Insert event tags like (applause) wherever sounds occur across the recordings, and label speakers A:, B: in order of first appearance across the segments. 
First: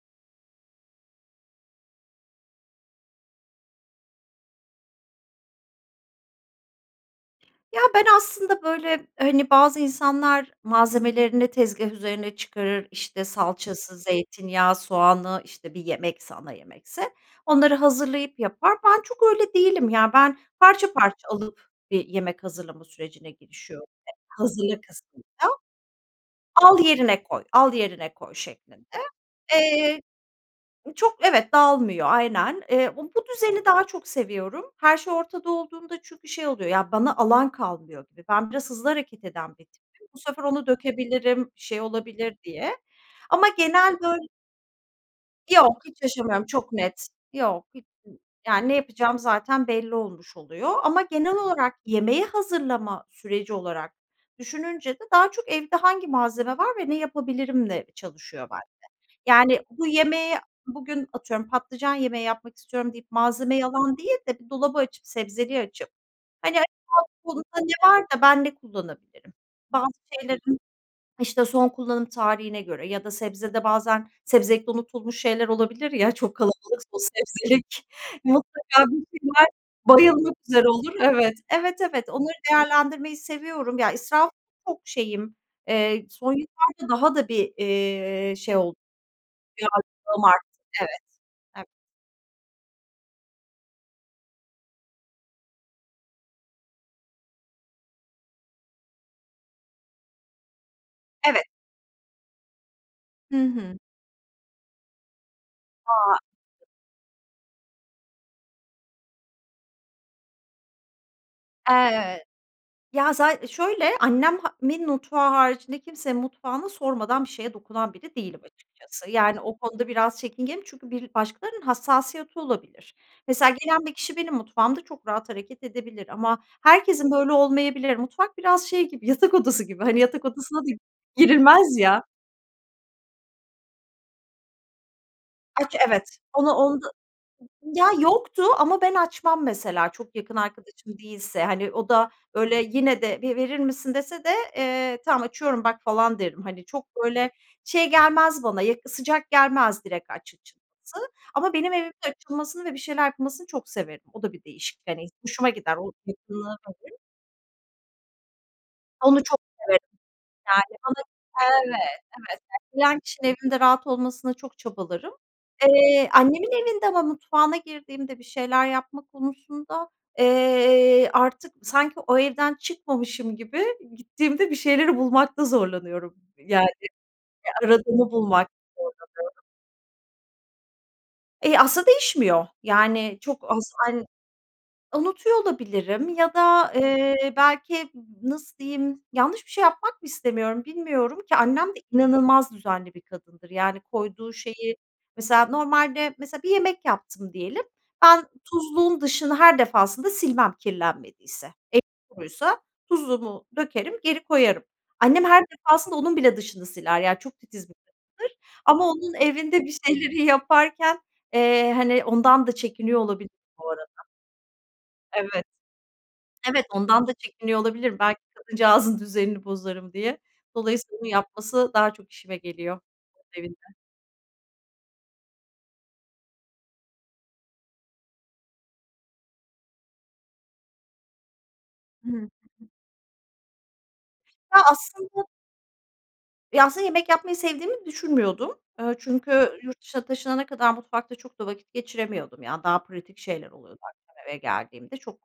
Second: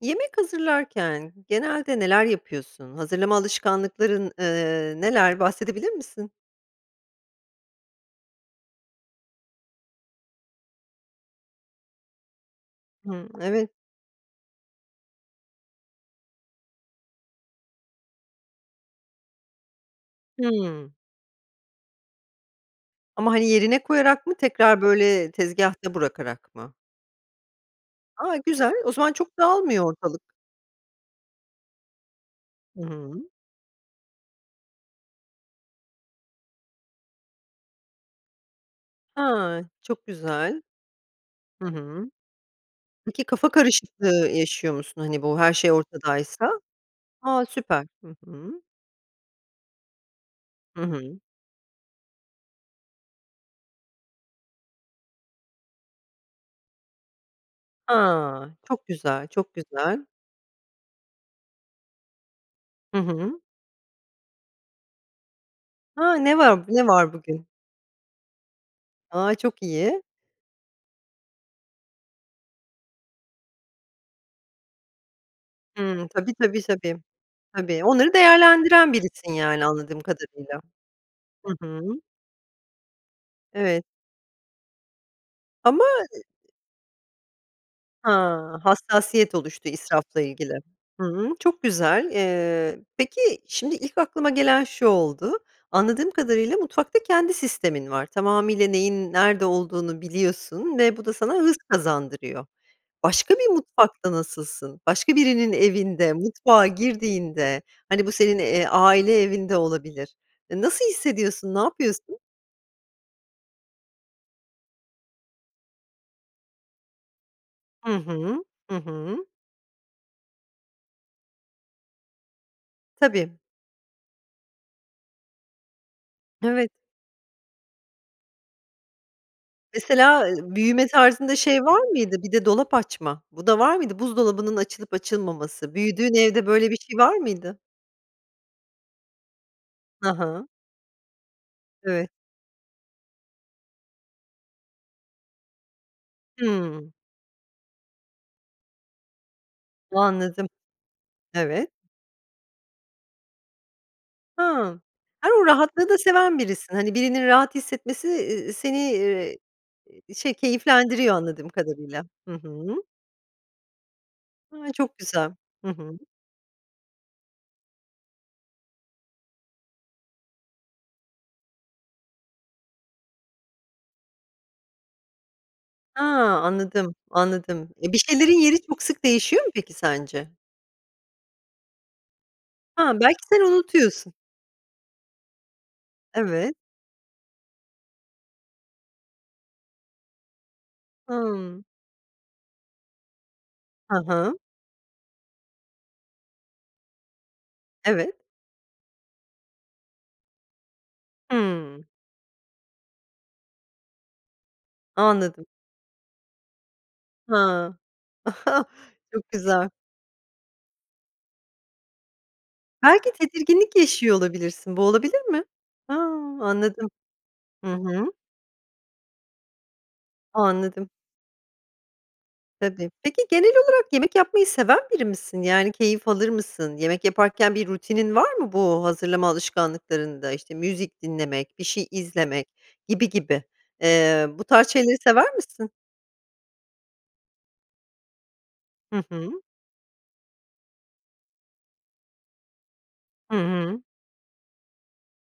A: Yemek hazırlarken genelde neler yapıyorsun? Hazırlama alışkanlıkların, ııı, neler, bahsedebilir misin?
B: Ya ben aslında böyle hani, bazı insanlar malzemelerini tezgâh üzerine çıkarır, işte
A: Hımm, evet.
B: salçası, zeytinyağı, soğanı, işte bir yemekse, ana yemekse onları hazırlayıp yapar. Ben çok öyle değilim ya, ben
A: Hımm.
B: parça parça alıp bir yemek hazırlama sürecine
A: Ama hani, yerine
B: girişiyorum. E,
A: koyarak mı, tekrar
B: hazırlık
A: böyle
B: kısmında.
A: tezgâhta bırakarak mı?
B: Al yerine koy, al yerine koy
A: A! Güzel.
B: şeklinde.
A: O zaman çok dağılmıyor
B: Eee,
A: ortalık.
B: çok Evet, dağılmıyor aynen.
A: I
B: Eee, u bu
A: hı.
B: düzeni daha çok seviyorum. Her şey ortada olduğunda çünkü şey oluyor, ya bana alan kalmıyor gibi. Ben biraz hızlı hareket eden
A: A,
B: bir
A: çok
B: tipim. Bu sefer
A: güzel.
B: onu dökebilirim,
A: Hı
B: şey
A: hı.
B: olabilir diye.
A: Peki,
B: Ama
A: kafa
B: genel böl
A: karışıklığı yaşıyor musun, hani, bu her şey
B: Yok, hiç yaşamıyorum,
A: ortadaysa?
B: çok net.
A: A,
B: Yok, hiç
A: süper. Hı
B: Ya
A: hı.
B: ne yapacağım zaten belli olmuş oluyor
A: Hı
B: ama
A: hı.
B: genel olarak yemeği hazırlama süreci olarak düşününce de daha çok evde hangi malzeme var ve ne yapabilirimle çalışıyor
A: Ha,
B: bende.
A: çok güzel, çok
B: Yani bu
A: güzel.
B: yemeğe bugün, atıyorum, "Patlıcan yemeği yapmak istiyorum,"
A: Hı
B: deyip
A: hı.
B: malzemeyi alan değil de bir dolabı açıp, sebzeliği açıp,
A: Ha, ne
B: hani,
A: var bu? Ne var
B: acaba
A: bugün?
B: (unintelligible) ne var da ben ne kullanabilirim?
A: A, çok
B: Bazı
A: iyi.
B: şeylerin işte, son kullanım tarihine göre ya da sebzede bazen sebzelikte unutulmuş şeyler olabilir
A: Hımm.
B: ya,
A: Tabii,
B: çok
A: tabii,
B: kalabalıksa
A: tabii.
B: o
A: Tabii.
B: sebzelik.
A: Onları
B: Mutlaka
A: değerlendiren
B: bir
A: birisin,
B: şeyler
A: yani, anladığım
B: bayılmak
A: kadarıyla.
B: üzere olur Evet.
A: Hı hı.
B: Evet, evet, onları değerlendirmeyi seviyorum.
A: Evet.
B: Ya israf çok şeyim,
A: Ama e
B: eee, son yıllarda daha da bir, eee, şey
A: Ha,
B: ol
A: hassasiyet oluştu
B: biraz
A: israfla
B: (unintelligible) arttı
A: ilgili.
B: Evet.
A: Hı hı, çok
B: Ev
A: güzel. Eee, peki şimdi ilk aklıma gelen şu oldu. Anladığım kadarıyla mutfakta kendi sistemin var. Tamamıyla neyin nerede olduğunu biliyorsun ve bu da sana
B: Evet.
A: hız kazandırıyor. Başka
B: Hı
A: bir
B: hı.
A: mutfakta nasılsın? Başka birinin evinde,
B: A!
A: mutfağa girdiğinde hani, bu senin, eee, aile evin de olabilir, e, nasıl hissediyorsun, ne yapıyorsun?
B: Eee ya, za şöyle, annem ha min mutfağı haricinde kimsenin mutfağına sormadan bir şeye
A: Hı
B: dokunan biri değilim,
A: hı. Hı
B: açıkçası.
A: hı.
B: Yani, o konuda biraz çekingenim çünkü bir başkalarının hassasiyeti olabilir.
A: Tabii.
B: Mesela, gelen bir kişi benim mutfağımda çok rahat hareket edebilir ama
A: Evet.
B: herkesin böyle olmayabilir. Mutfak biraz şey gibi yatak odası gibi hani yatak
A: Mesela, eee,
B: odasına da
A: büyüme tarzında şey
B: girilmez
A: var
B: ya.
A: mıydı? Bir de dolap açma, bu da var mıydı? Buzdolabının açılıp açılmaması,
B: Aç
A: büyüdüğün
B: evet.
A: evde
B: Onu
A: böyle bir
B: onda
A: şey var mıydı?
B: ya, yoktu ama ben açmam mesela
A: Ha
B: çok yakın
A: ha.
B: arkadaşım değilse, hani o da
A: Evet.
B: böyle yine de "Bir verir misin?" dese de, eee, "Tamam, açıyorum, bak!" falan derim, hani çok
A: Hımm.
B: böyle şey gelmez bana, yakı sıcak gelmez direkt aç
A: Anladım,
B: açılması ama
A: evet.
B: benim evimde açılmasını ve bir şeyler yapılmasını çok severim, o da bir
A: Ha.
B: değişik, hani,
A: Ay, o
B: hoşuma gider,
A: rahatlığı
B: o
A: da seven
B: yakınlığı Hı
A: birisin. Hani,
B: hı.
A: birinin rahat hissetmesi i i seni,
B: Onu
A: iii,
B: çok severim,
A: eee, şey,
B: yani, bana (unintelligible)
A: keyiflendiriyor anladığım kadarıyla. Hı
B: Evet, evet.
A: hı.
B: (unintelligible) kişinin evimde rahat olmasına çok
A: A, çok
B: çabalarım.
A: güzel. Hı hı.
B: Eee, annemin evinde ama mutfağına girdiğimde bir şeyler yapma konusunda, eee, artık sanki o evden çıkmamışım gibi gittiğimde bir şeyleri bulmakta
A: Ha,
B: zorlanıyorum, yani,
A: anladım,
B: eee,
A: anladım. E, bir
B: aradığımı
A: şeylerin
B: bulmakta
A: yeri çok sık
B: zorlanıyorum.
A: değişiyor mu peki sence?
B: E, aslında değişmiyor.
A: Ha, belki
B: Yani,
A: sen
B: çok az an
A: unutuyorsun.
B: unutuyor olabilirim ya
A: Evet.
B: da, eee, belki nasıl diyeyim, yanlış bir şey yapmak mı istemiyorum, bilmiyorum ki?
A: Hımm.
B: Annem de inanılmaz düzenli bir kadındır. Yani,
A: Hı
B: koyduğu
A: hı.
B: şeyi, mesela normalde, mesela bir yemek yaptım diyelim;
A: Evet.
B: ben tuzluğun dışını her defasında silmem kirlenmediyse. Elim
A: Hımm.
B: kuruysa tuzluğumu dökerim, geri koyarım. Annem her
A: Anladım.
B: defasında onun bile dışını siler. Yani, çok titiz
A: Ha,
B: bir kadındır
A: (chuckles)
B: ama onun
A: çok
B: evinde
A: güzel.
B: bir şeyleri yaparken, eee, hani, ondan da çekiniyor
A: Belki
B: olabilirim bu
A: tedirginlik
B: arada.
A: yaşıyor olabilirsin, bu olabilir
B: Evet,
A: mi? Ha,
B: evet
A: anladım,
B: ondan da çekiniyor
A: hı
B: olabilirim,
A: hı.
B: belki kadıncağızın düzenini bozarım diye.
A: Anladım.
B: Dolayısıyla bunu yapması daha çok işime geliyor,
A: Tabii. Peki
B: onun
A: genel
B: evinde.
A: olarak yemek yapmayı seven biri misin? Yani keyif alır mısın, yemek yaparken bir rutinin var mı bu hazırlama alışkanlıklarında? İşte müzik dinlemek, bir şey
B: Hı hı.
A: izlemek gibi gibi. Eee, bu
B: Ya
A: tarz şeyleri
B: aslında
A: sever misin?
B: Ya, aslında yemek yapmayı sevdiğimi düşünmüyordum. Eee,
A: Hı hı.
B: çünkü yurt dışına taşınana kadar mutfakta çok da vakit geçiremiyordum. Yani, daha pratik
A: Hı
B: şeyler oluyordu,
A: hı.
B: akşam eve geldiğimde. Çok,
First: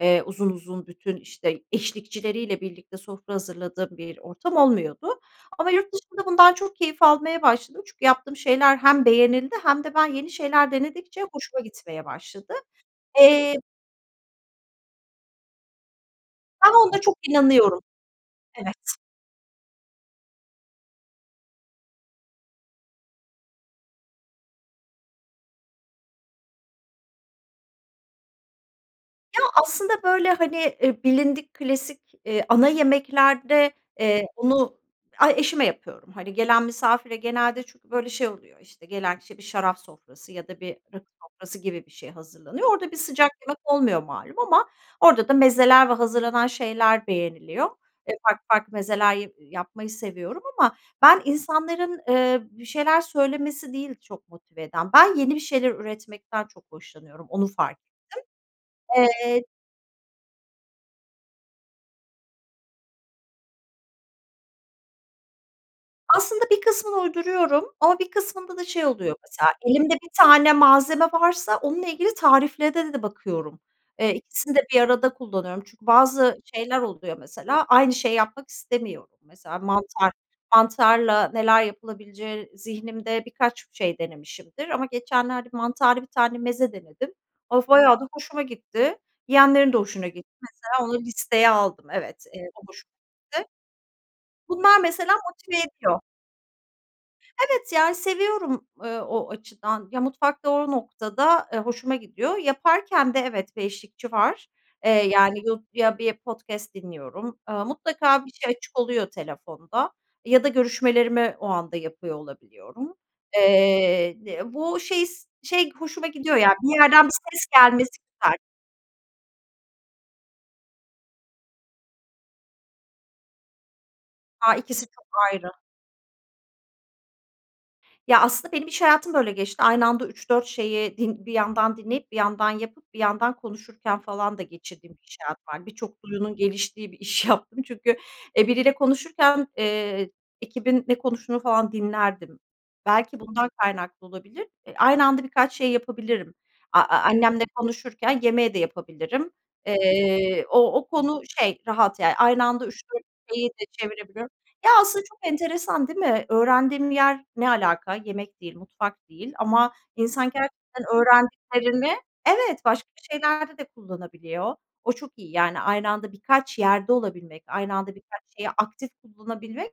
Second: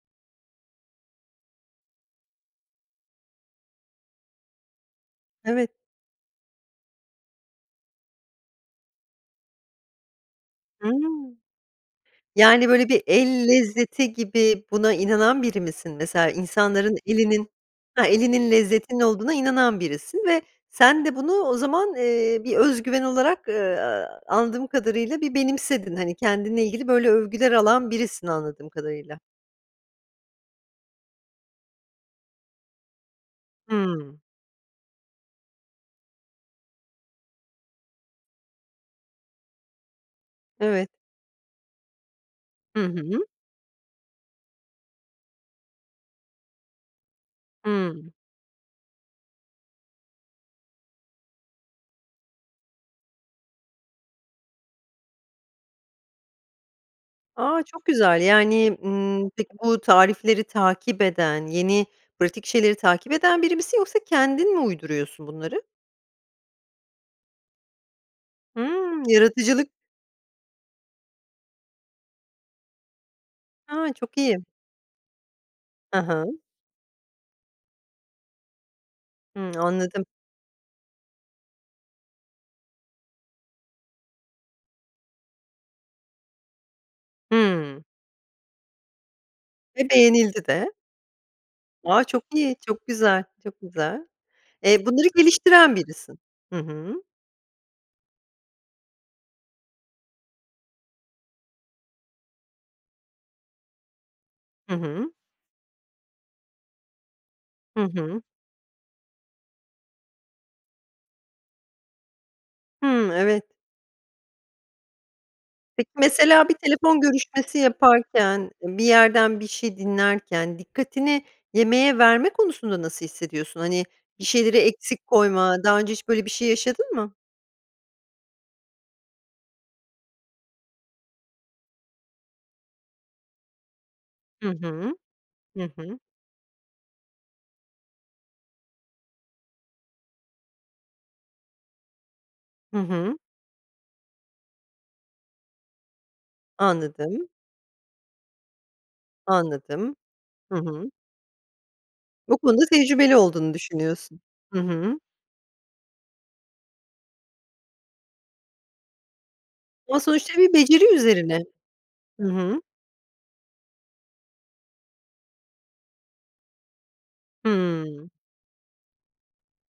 B: eee, uzun uzun bütün, işte, eşlikçileriyle birlikte sofra hazırladığım bir ortam olmuyordu
A: Evet.
B: ama yurt dışında bundan çok keyif almaya başladım. Çünkü yaptığım şeyler hem beğenildi hem de ben yeni şeyler denedikçe
A: Hımm.
B: hoşuma gitmeye başladı,
A: Yani böyle bir el
B: eee
A: lezzeti gibi buna inanan biri misin? Mesela
B: Ben
A: insanların
B: onda çok
A: elinin
B: inanıyorum,
A: ha, elinin
B: evet.
A: lezzetinin olduğuna inanan birisin ve sen de bunu o zaman, eee, bir özgüven olarak, eee, anladığım kadarıyla bir benimsedin hani kendinle ilgili böyle övgüler alan birisin anladığım kadarıyla.
B: Ya, aslında böyle, hani, eee, bilindik klasik, eee, ana yemeklerde,
A: Hımm.
B: eee, bunu ay, eşime yapıyorum. Hani, gelen misafire genelde çünkü böyle şey oluyor, işte, gelen kişi bir şarap sofrası ya da bir
A: Evet.
B: rakı sofrası gibi bir şey hazırlanıyor.
A: Hı
B: Orada bir
A: hı.
B: sıcak yemek olmuyor malum ama orada da mezeler ve hazırlanan şeyler beğeniliyor.
A: Hımm.
B: Eee, farklı farklı mezeler ya yapmayı seviyorum ama ben insanların, eee, bir şeyler söylemesi değil, çok motive eden. Ben yeni bir şeyler üretmekten çok hoşlanıyorum, onu
A: A!
B: fark
A: Çok güzel, yani,
B: ettim,
A: ımm,
B: eee
A: peki bu tarifleri takip eden, yeni pratik şeyleri takip eden biri misin yoksa kendin mi uyduruyorsun bunları?
B: Aslında bir kısmını uyduruyorum ama bir kısmında da şey
A: Hımm.
B: oluyor, mesela
A: Yaratıcılık.
B: elimde bir tane malzeme varsa onunla ilgili tariflere de bakıyorum.
A: Ha,
B: Eee,
A: çok iyi.
B: ikisini de bir arada kullanıyorum; çünkü
A: Hı hı.
B: bazı şeyler oluyor, mesela, aynı şeyi yapmak istemiyorum.
A: Hıı.
B: Mesela
A: Anladım.
B: mantar; mantarla neler yapılabileceği zihnimde birkaç şey denemişimdir ama geçenlerde mantarlı bir tane meze denedim, (unintelligible)
A: Hıı.
B: bayağı da hoşuma gitti, yeğenlerin de
A: Ve
B: hoşuna gitti.
A: beğenildi de.
B: Mesela, onu listeye aldım,
A: A, çok
B: evet, eee,
A: iyi,
B: o
A: çok
B: hoşuma
A: güzel,
B: gitti.
A: çok güzel.
B: Bunlar
A: Eee, bunları
B: mesela motive
A: geliştiren
B: ediyor.
A: birisin. Hı hı.
B: Evet, yani seviyorum, eee, o açıdan, ya, mutfakta o noktada, eee, hoşuma gidiyor. Yaparken de, evet, bir eşlikçi var,
A: Hı
B: eee,
A: hı.
B: yani, yu ya bir podcast dinliyorum. Eee,
A: Hı hı.
B: mutlaka bir şey açık oluyor telefonda ya da görüşmelerimi o anda yapıyor olabiliyorum.
A: Hıı, evet.
B: Eee, di bu şey s, şey
A: Peki,
B: hoşuma gidiyor
A: mesela bir
B: ya, bir
A: telefon
B: yerden bir ses
A: görüşmesi
B: gelmesi güzel.
A: yaparken, bir yerden bir şey dinlerken, dikkatini yemeğe verme konusunda nasıl hissediyorsun? Hani, bir
B: A,
A: şeyleri
B: ikisi çok
A: eksik
B: ayrı.
A: koyma, daha önce hiç böyle bir şey yaşadın mı?
B: Ya, aslında benim iş hayatım böyle geçti. Aynı anda 3-4 şeyi din bir yandan dinleyip bir yandan yapıp bir yandan konuşurken falan da
A: Hı
B: geçirdiğim
A: hı.
B: bir iş hayatım vardı.
A: Hı hı.
B: Birçok duyunun geliştiği bir iş yaptım çünkü, e, biriyle konuşurken, eee, ekibin ne konuştuğunu falan dinlerdim.
A: Hı hı.
B: Belki bundan kaynaklı olabilir. E, aynı anda birkaç şey yapabilirim. A a
A: Anladım.
B: annemle konuşurken yemeği de yapabilirim.
A: Anladım.
B: Eee,
A: Hı
B: o o
A: hı.
B: konu şey, rahat yani.
A: Bu
B: Aynı
A: konuda
B: anda 3-4
A: tecrübeli
B: şeyi
A: olduğunu
B: de
A: düşünüyorsun.
B: çevirebiliyorum.
A: Hı
B: Ya,
A: hı.
B: aslında çok enteresan değil mi? Öğrendiğim yer ne alaka? Yemek değil, mutfak değil ama
A: Ama
B: insan
A: sonuçta bir
B: gerçekten
A: beceri üzerine.
B: öğrendiklerini
A: Hı hı.
B: Evet, başka şeylerde de kullanabiliyor. O çok iyi yani. Aynı anda birkaç yerde olabilmek, aynı anda
A: Hımm.
B: birkaç şeyi aktif kullanabilmek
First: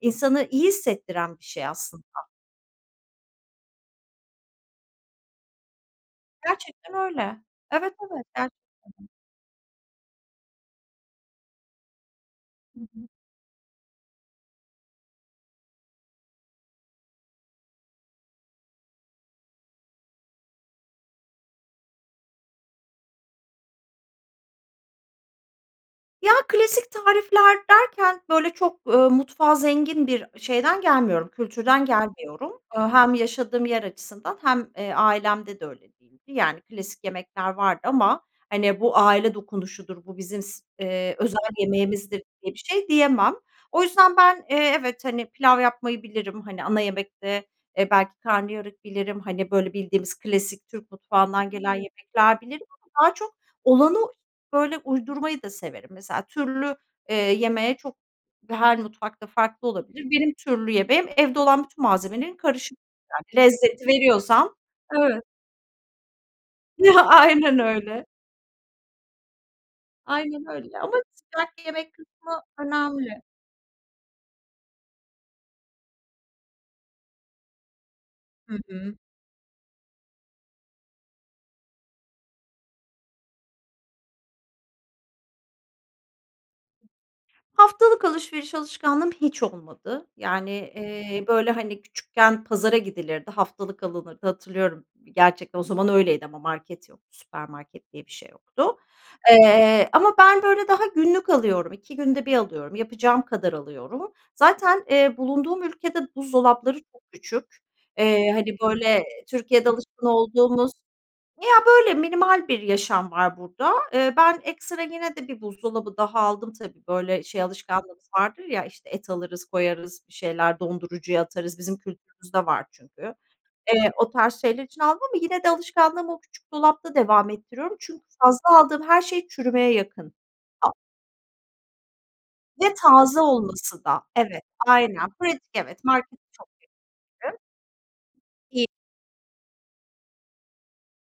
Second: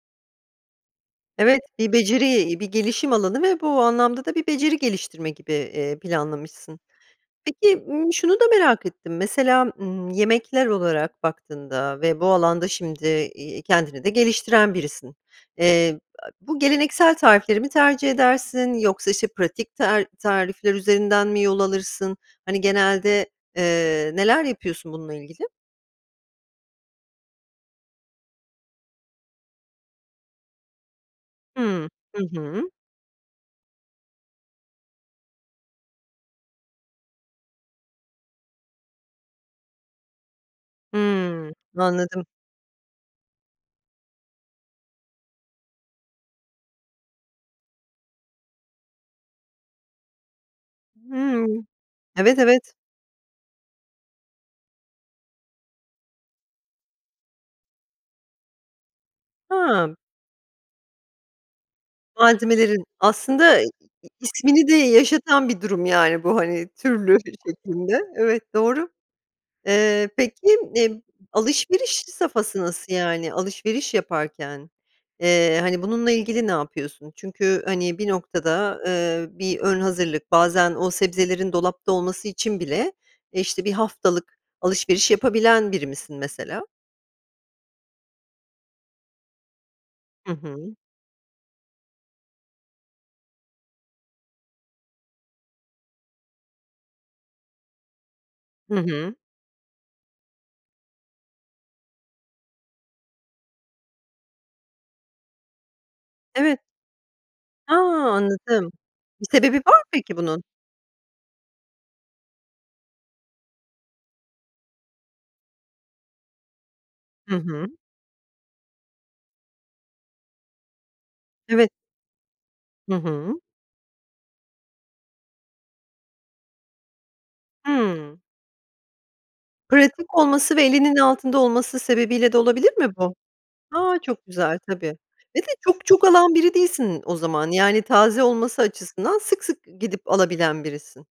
B: insanı iyi hissettiren bir
A: Evet,
B: şey
A: bir
B: aslında.
A: beceri, bir gelişim alanı ve bu anlamda da bir beceri geliştirme gibi, eee, planlamışsın.
B: Gerçekten öyle.
A: Peki,
B: Evet,
A: ımm,
B: evet
A: şunu da
B: ger
A: merak ettim: Mesela, ımm, yemekler olarak baktığında ve bu alanda
B: Hı
A: şimdi,
B: hı.
A: iii, kendini de geliştiren birisin. Eee, a bu geleneksel tarifleri mi tercih edersin, yoksa, işte, pratik tar tarifler üzerinden mi yol alırsın? Hani, genelde, eee, neler yapıyorsun bununla ilgili?
B: Ya, klasik tarifler derken, böyle, çok, ııı, mutfağa zengin bir şeyden gelmiyorum, kültürden
A: Hımm. Hı
B: gelmiyorum.
A: hı.
B: Hem yaşadığım yer açısından hem ailemde de öyle değildi. Yani klasik yemekler vardı ama, hani, bu aile dokunuşudur, bu bizim si özel
A: Hımm.
B: yemeğimizdir
A: Anladım.
B: diye bir şey diyemem. O yüzden ben, eee, evet, hani, pilav yapmayı bilirim, hani, ana yemekte, eee, belki karnıyarık bilirim. Hani, böyle bildiğimiz klasik Türk mutfağından
A: Hımm.
B: gelen
A: Evet,
B: yemekler bilirim
A: evet.
B: ama daha çok olanı böyle uydurmayı da severim. Mesela türlü, eee, yemeği çok her mutfak da farklı
A: Hımm.
B: olabilir. Benim türlü yemeğim, evde olan bütün malzemelerin karışımı,
A: Malzemelerin
B: (unintelligible)
A: aslında i i
B: lezzeti
A: i
B: veriyorsam
A: ismini de
B: Evet.
A: yaşatan bir durum, yani bu, hani, türlü şe
B: (chuckles) Aynen
A: şeklinde.
B: öyle.
A: Evet, doğru. Iıı,
B: Aynen
A: peki,
B: öyle ama
A: emm,
B: sıcak
A: alışveriş
B: yemek kısmı
A: safhası nasıl
B: önemli.
A: yani? Alışveriş yaparken, ııı, hani, bununla ilgili ne yapıyorsun? Çünkü, hani, bir
B: Hı
A: noktada,
B: hı.
A: ııı, bir ön hazırlık, bazen o sebzelerin dolapta olması için bile, işte, 1 haftalık alışveriş yapabilen biri misin mesela?
B: Haftalık alışveriş alışkanlığım hiç olmadı.
A: Hı
B: Yani,
A: hı.
B: eee, böyle, hani, küçükken pazara gidilirdi, haftalık alınırdı; hatırlıyorum. Gerçekten o zaman öyleydi ama market yoktu, süpermarket diye bir şey
A: Hı
B: yoktu.
A: hı.
B: Iıı, ama ben, böyle, daha günlük alıyorum, 2 günde bir alıyorum, yapacağım kadar alıyorum. Zaten, eee, bulunduğum ülkede
A: Evet.
B: buzdolapları çokküçük,
A: A!
B: eee, hani,
A: Anladım.
B: böyle,
A: Bir sebebi
B: Türkiye'de
A: var mı
B: alışkın
A: peki bunun?
B: olduğumuz Ya, böyle minimal bir yaşam var burada. Iıı, ben ekstra yine de bir buzdolabı daha aldım tabii. Böyle,
A: Hı
B: şey
A: hı.
B: alışkanlığımız vardır ya: İşte, et alırız koyarız, bir şeyler dondurucuya atarız;
A: Evet.
B: bizim kültürümüzde var
A: Hı
B: çünkü.
A: hı.
B: Eee, o tarz şeyler için aldım ama yine de alışkanlığımı o küçük dolapta devam ettiriyorum çünkü
A: Hımm.
B: fazla aldığım her şey çürümeye yakın.
A: Pratik olması ve elinin altında olması sebebiyle de olabilir
B: Ve
A: mi bu?
B: taze olması
A: A,
B: da
A: çok
B: Evet.
A: güzel tabii
B: Aynen,
A: ve
B: pratik.
A: de
B: Evet,
A: çok çok
B: marketi
A: alan
B: çok
A: biri değilsin o
B: iyi. (unintelligible)
A: zaman. Yani taze olması
B: İyi.
A: açısından sık sık gidip alabilen birisin.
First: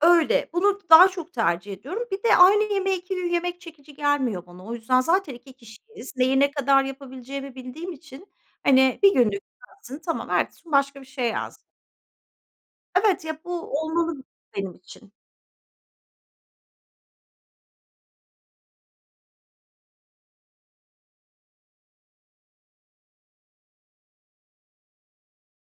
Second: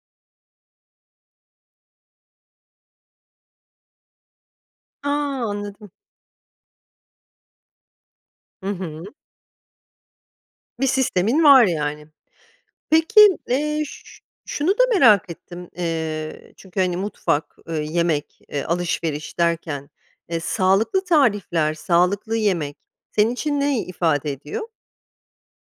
B: Öyle. Bunu d daha çok tercih ediyorum. Bir de aynı yemeğe 2 gün yemek çekici gelmiyor bana. O yüzden
A: A!
B: zaten 2
A: Anladım.
B: kişiyiz. Neyi, ne kadar yapabileceğimi bildiğim için,
A: Hı
B: hani,
A: hı.
B: 1 günlük yensin, tamam, ertesi gün
A: Bir
B: başka bir şey
A: sistemin
B: yensin.
A: var yani.
B: Evet.
A: Peki,
B: Ya, bu
A: eee, ş ş
B: olmalı
A: şunu
B: benim
A: da
B: için.
A: merak ettim, ııı, çünkü, hani, mutfak, ııı, yemek, eee, alışveriş derken, eee, sağlıklı tarifler, sağlıklı yemek senin için ney ifade ediyor?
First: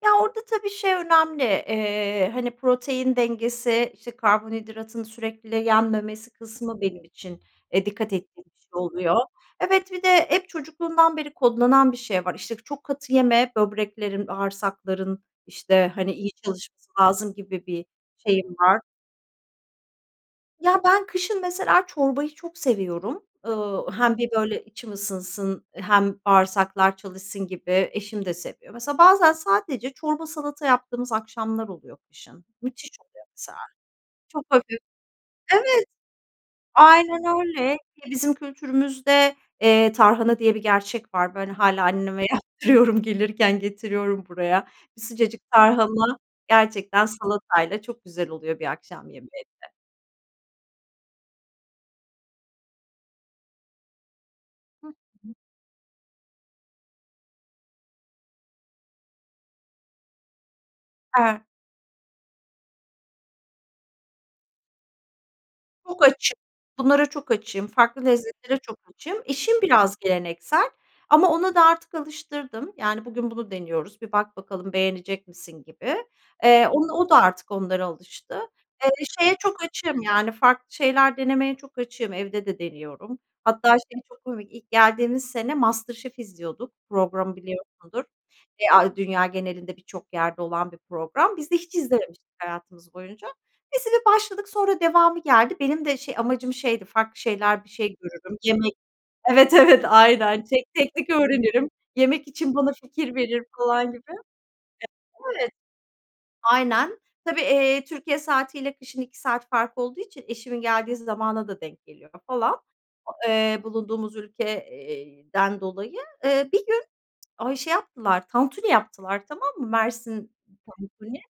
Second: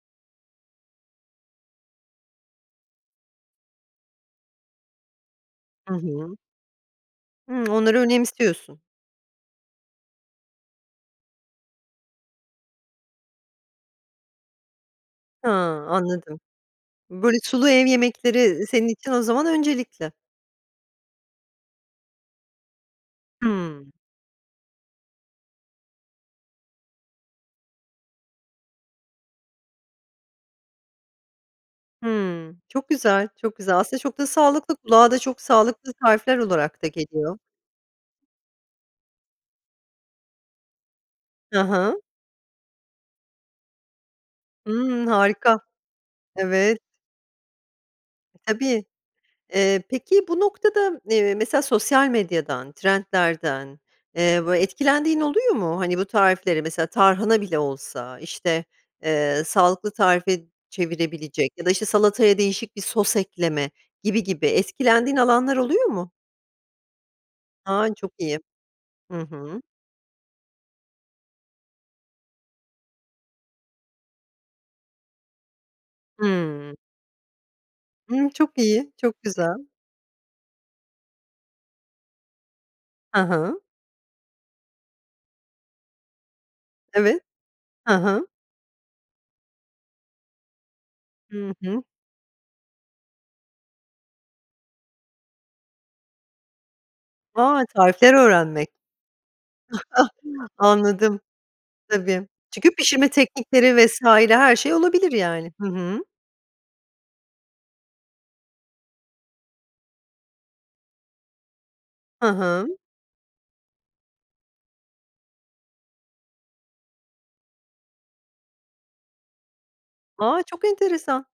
B: Ya, orada, tabii, şey önemli, eee, hani, protein dengesi, işte, karbonhidratın sürekli
A: Hı
B: yenmemesi
A: hı.
B: kısmı benim için,
A: Hımm.
B: eee,
A: Onları
B: dikkat ettiğim bir şey
A: önemsiyorsun.
B: oluyor. Evet, bir de hep çocukluğumdan beri kodlanan bir şey var. İşte, çok katı yeme. Böbreklerin, bağırsakların
A: Ha,
B: işte, hani, iyi
A: anladım.
B: çalışması lazım
A: Böyle
B: gibi
A: sulu ev
B: bir şeyim
A: yemekleri
B: var.
A: senin için o zaman öncelikli.
B: Ya, ben kışın mesela çorbayı çok seviyorum. Iıı,
A: Hımm.
B: hem bir böyle içim ısınsın hem bağırsaklar çalışsın gibi. Eşim de seviyor. Mesela bazen sadece çorba, salata yaptığımız akşamlar oluyor kışın.
A: Hımm. Çok
B: Müthiş oluyor
A: güzel, çok
B: mesela.
A: güzel. Aslında çok da
B: Çok
A: sağlıklı,
B: hafif.
A: kulağa da çok
B: Evet,
A: sağlıklı tarifler olarak da
B: aynen
A: geliyor.
B: öyle. Ki bizim kültürümüzde, eee, "tarhana" diye bir gerçek var. Böyle
A: Hı
B: hâlâ
A: hı.
B: anneme yaptırıyorum. Gelirken getiriyorum buraya. Bir
A: Hımm.
B: sıcacık
A: Harika.
B: tarhana
A: Evet.
B: gerçekten salatayla çok güzel
A: E,
B: oluyor bir
A: tabii.
B: akşam yemeğinde.
A: Eee, peki bu noktada, m, eee, mesela sosyal medyadan, trendlerden, eee, bö
B: Hı
A: etkilendiğin
B: hı.
A: oluyor mu? Hani, bu tariflere mesela, tarhana bile olsa, işte, eee, sağlıklı tarife
B: E
A: çevirebilecek ya da, işte, salataya değişik bir sos ekleme gibi gibi, etkilendiğin alanlar oluyor
B: Çok
A: mu?
B: açığım. Bunlara çok açığım.
A: Ha,
B: Farklı
A: çok iyi!
B: lezzetlere çok
A: Hı
B: açığım. Eşim
A: hı.
B: biraz geleneksel, ama ona da artık alıştırdım. Yani, bugün bunu deniyoruz, bir bak bakalım, beğenecek misin gibi. Eee,
A: Hımm.
B: onu o da artık onlara
A: Hımm.
B: alıştı.
A: Çok
B: Eee,
A: iyi, çok
B: şeye çok
A: güzel.
B: açığım yani, farklı şeyler denemeye çok açığım. Evde de deniyorum.
A: Ha ha.
B: Hatta şey çok komik: İlk geldiğimiz sene Master Chef izliyorduk.
A: Evet.
B: Programı
A: Ha
B: biliyorsundur.
A: ha.
B: E a dünya genelinde birçok yerde olan bir program. Biz
A: Hı
B: de hiç
A: hı.
B: izlememiştik hayatımız boyunca. Biz bir başladık, sonra devamı geldi. Benim de şey amacım şeydi; farklı
A: A,
B: şeyler, bir şey
A: tarifler
B: görürüm.
A: öğrenmek.
B: Yemek Evet, evet, aynen.
A: (chuckles)
B: Tek teknik
A: Anladım.
B: öğrenirim, yemek
A: Tabii.
B: için
A: Çünkü
B: bana
A: pişirme
B: fikir verir
A: teknikleri
B: falan
A: vs.
B: gibi.
A: her şey olabilir
B: Evet.
A: yani. Hı hı.
B: Aynen, tabii, eee, Türkiye saatiyle kışın 2 saat fark olduğu için eşimin geldiği zamana da denk geliyor
A: Hı
B: falan,
A: hı.
B: o, eee, bulunduğumuz ülke, iii, den dolayı. Eee, bir gün, ay, şey yaptılar. Tantuni yaptılar tamam mı, Mersin
A: A, çok
B: Tantuni.
A: enteresan!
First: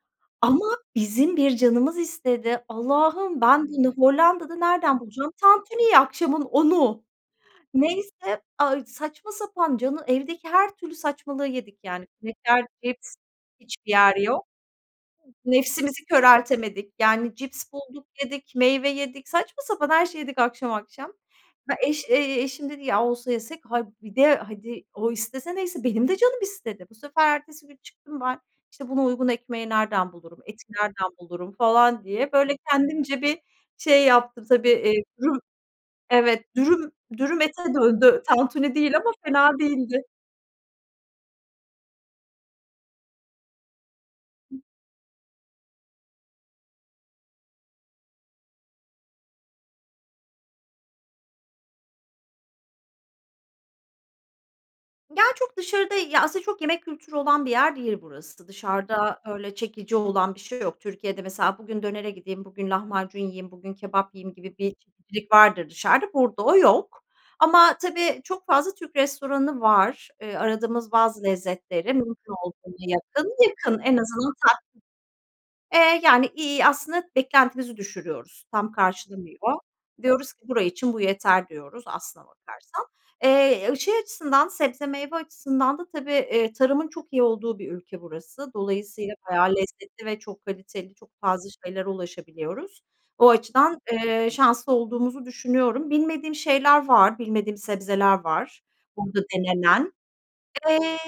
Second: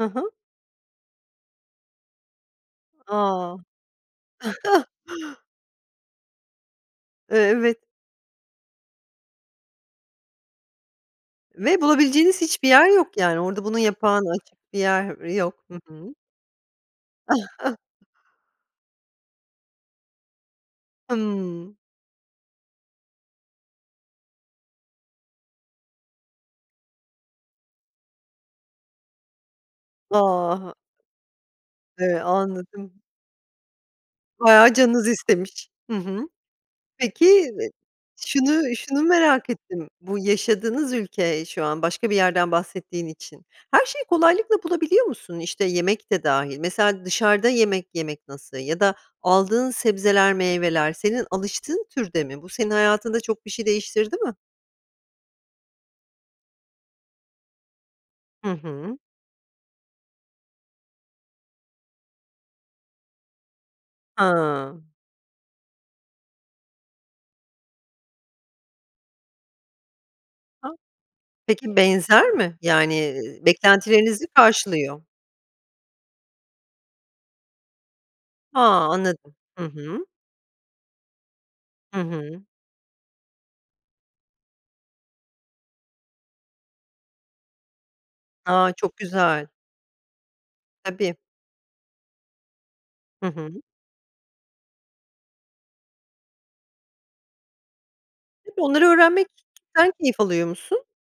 A: Hı hı.
B: Ama bizim bir canımız istedi. Allah'ım,
A: A!
B: ben bunu Hollanda'da nereden bulacağım,
A: (chuckles)
B: tantuniyi? Akşamın 10.00'u.
A: E evet.
B: Neyse, ay saçma sapan, canı evdeki her türlü saçmalığı yedik
A: Ve
B: yani.
A: bulabileceğiniz
B: Şeker,
A: hiçbir yer
B: cips...
A: yok yani. Orada bunun
B: Hiçbir yer
A: yapan
B: yok.
A: açık bir yer yok. Hı
B: Nefsimizi
A: hı.
B: köreltemedik yani; cips bulduk
A: (chuckles)
B: yedik, meyve yedik, saçma sapan her şeyi yedik akşam akşam.
A: Hımm.
B: He, eş ,eee, eşim dedi ya olsa yesek; hayır, bir de hadi o istese neyse, benim de canım istedi. Bu sefer ertesi gün çıktım ben, işte buna uygun ekmeği nereden
A: A!
B: bulurum, eti
A: Ha
B: nereden bulurum falan
A: Eee,
B: diye. Böyle
A: anladım.
B: kendimce bir şey yaptım tabii.
A: Bayağı
B: Eee,
A: canınız
B: dürüm
A: istemiş. Hı hı.
B: evet, dürüm,
A: Peki,
B: dürüm ete
A: iii,
B: döndü, tantuni
A: şunu
B: değil
A: şunu
B: ama
A: merak
B: fena
A: ettim.
B: değildi.
A: Bu yaşadığınız ülke şu an, başka bir yerden bahsettiğin için. Her şeyi kolaylıkla
B: Hı.
A: bulabiliyor musun? İşte, yemek de dâhil. Mesela dışarıda yemek yemek nasıl? Ya da aldığın sebzeler, meyveler senin alıştığın türde mi? Bu senin hayatında çok bir şey değiştirdi mi?
B: Ya, çok dışarıda, ya, aslında çok yemek kültürü olan bir yer değil burası.
A: Hı hı.
B: Dışarıda öyle çekici olan bir şey yok. Türkiye'de mesela bugün dönere gideyim, bugün lahmacun yiyeyim, bugün kebap yiyeyim gibi
A: Ha.
B: bir çeşitlilik vardır dışarıda, burada o yok. Ama tabii çok fazla Türk restoranı var. Eee,
A: A.
B: aradığımız bazı
A: Peki
B: lezzetleri
A: benzer
B: mümkün
A: mi?
B: olduğunca
A: Yani,
B: yakın,
A: ııı,
B: yakın en
A: beklentilerinizi
B: azından ta
A: karşılıyor.
B: Eee, yani, iii, aslında beklentimizi düşürüyoruz,
A: Ha,
B: tam
A: anladım.
B: karşılamıyor.
A: Hı hı.
B: Diyoruz ki bura için bu yeter diyoruz
A: Hı
B: aslına
A: hı.
B: bakarsan. Eee, ı şey açısından, sebze meyve açısından da tabii, eee, tarımın çok iyi olduğu bir ülke burası.
A: A, çok
B: Dolayısıyla
A: güzel.
B: bayağı lezzetli ve çok kaliteli, çok
A: Tabii.
B: fazla şeylere ulaşabiliyoruz.
A: Hı
B: O
A: hı.
B: açıdan, eee, şanslı, olduğumuzu düşünüyorum. Bilmediğim şeyler var. Bilmediğim sebzeler
A: Tabii,
B: var
A: onları
B: burada
A: öğrenmekten
B: denenen.
A: keyif alıyor musun?
B: Eee,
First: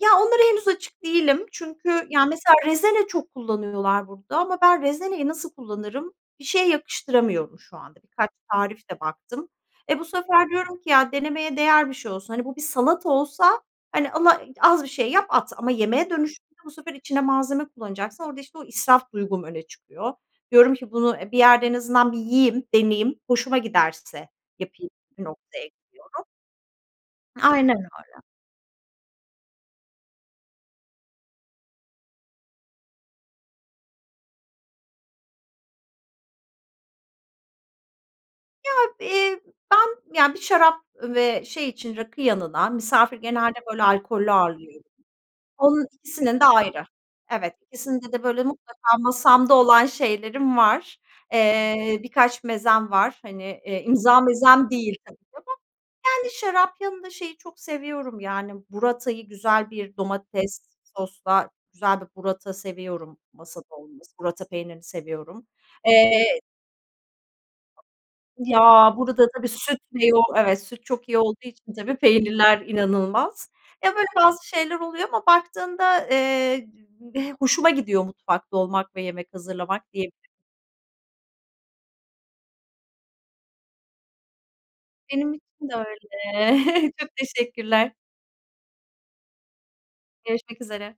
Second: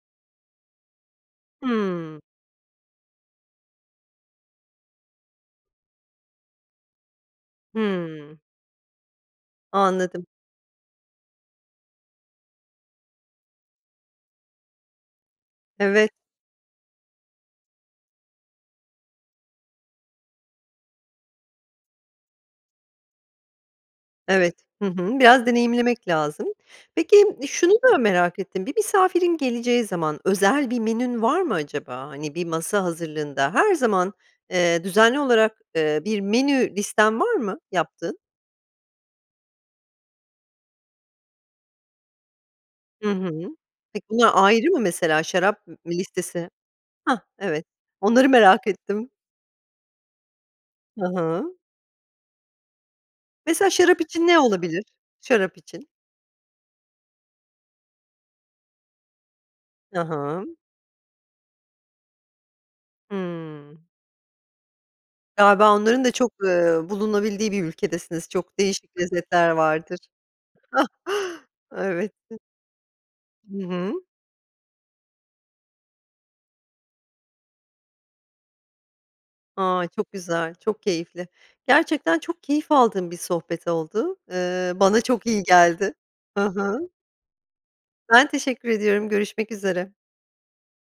B: ya onlara henüz açık değilim. Çünkü
A: Hımm.
B: yani mesela rezene çok kullanıyorlar burada ama ben rezeneyi nasıl kullanırım. Bir şeye yakıştıramıyorum şu anda. Birkaç
A: Hımm.
B: tarif de baktım. E, bu
A: Anladım.
B: sefer diyorum ki, "Ya denemeye değer bir şey olsun." Hani, bu bir salata olsa, hani, ala az bir şey yap at. Ama
A: Evet.
B: yemeğe dönüşünce bu sefer içine malzeme kullanacaksın orada işte o israf duygum öne çıkıyor. Diyorum ki bunu, e, bir yerde en azından bir yiyeyim, deneyeyim, hoşuma giderse
A: Evet, hı
B: yapayım
A: hı,
B: bir
A: biraz
B: noktaya gidiyorum.
A: deneyimlemek lazım. Peki, m şunu
B: Aynen
A: da
B: öyle.
A: merak ettim. Bir misafirin geleceği zaman, özel bir menün var mı acaba. Hani, bir masa hazırlığında, her zaman, eee, düzenli olarak, eee, bir menü listen var mı yaptığın?
B: Ya, eee, ben ya bir şarap ve şey için rakı yanına
A: Hı
B: misafir
A: hı.
B: genelde böyle
A: Peki, bunlar
B: alkollü
A: ayrı mı
B: ağırlıyorum.
A: mesela, şarap
B: Onun
A: m
B: ikisinin de
A: listesi?
B: ayrı,
A: Hah,
B: evet.
A: evet.
B: İkisinde de
A: Onları
B: böyle
A: merak
B: mutlaka
A: ettim.
B: masamda olan şeylerim var.
A: Ha ha.
B: Eee, birkaç mezem var, hani,
A: Mesela
B: eee,
A: şarap
B: imza
A: için ne
B: mezem
A: olabilir?
B: değil tabii
A: Şarap için.
B: ama. Yani şarap yanında şeyi çok seviyorum yani, burrata'yı güzel bir
A: Ha ha.
B: domates sosla güzel bir burrata seviyorum masada
A: Hımm.
B: olması, burrata peynirini seviyorum.
A: Galiba onların da çok,
B: Eee
A: eee, bulunabildiği bir ülkedesiniz, çok
B: Ya,
A: değişik
B: burada da bir
A: lezzetler
B: süt
A: vardır.
B: bir de yoğ evet, süt çok iyi olduğu
A: (chuckles)
B: için tabii
A: Evet. I
B: peynirler inanılmaz.
A: Hı
B: Ya,
A: hı.
B: böyle bazı şeyler oluyor ama baktığında, eee, (unintelligible) hoşuma gidiyor mutfakta olmak ve yemek
A: A,
B: hazırlamak
A: çok
B: diyebili
A: güzel, çok keyifli, gerçekten çok keyif aldığım bir sohbet oldu. Eee, bana çok
B: Benim
A: iyi
B: için de
A: geldi.
B: öyle,
A: Hı hı.
B: (chuckles) çok teşekkürler.
A: Ben teşekkür ediyorum görüşmek üzere.
B: Görüşmek üzere.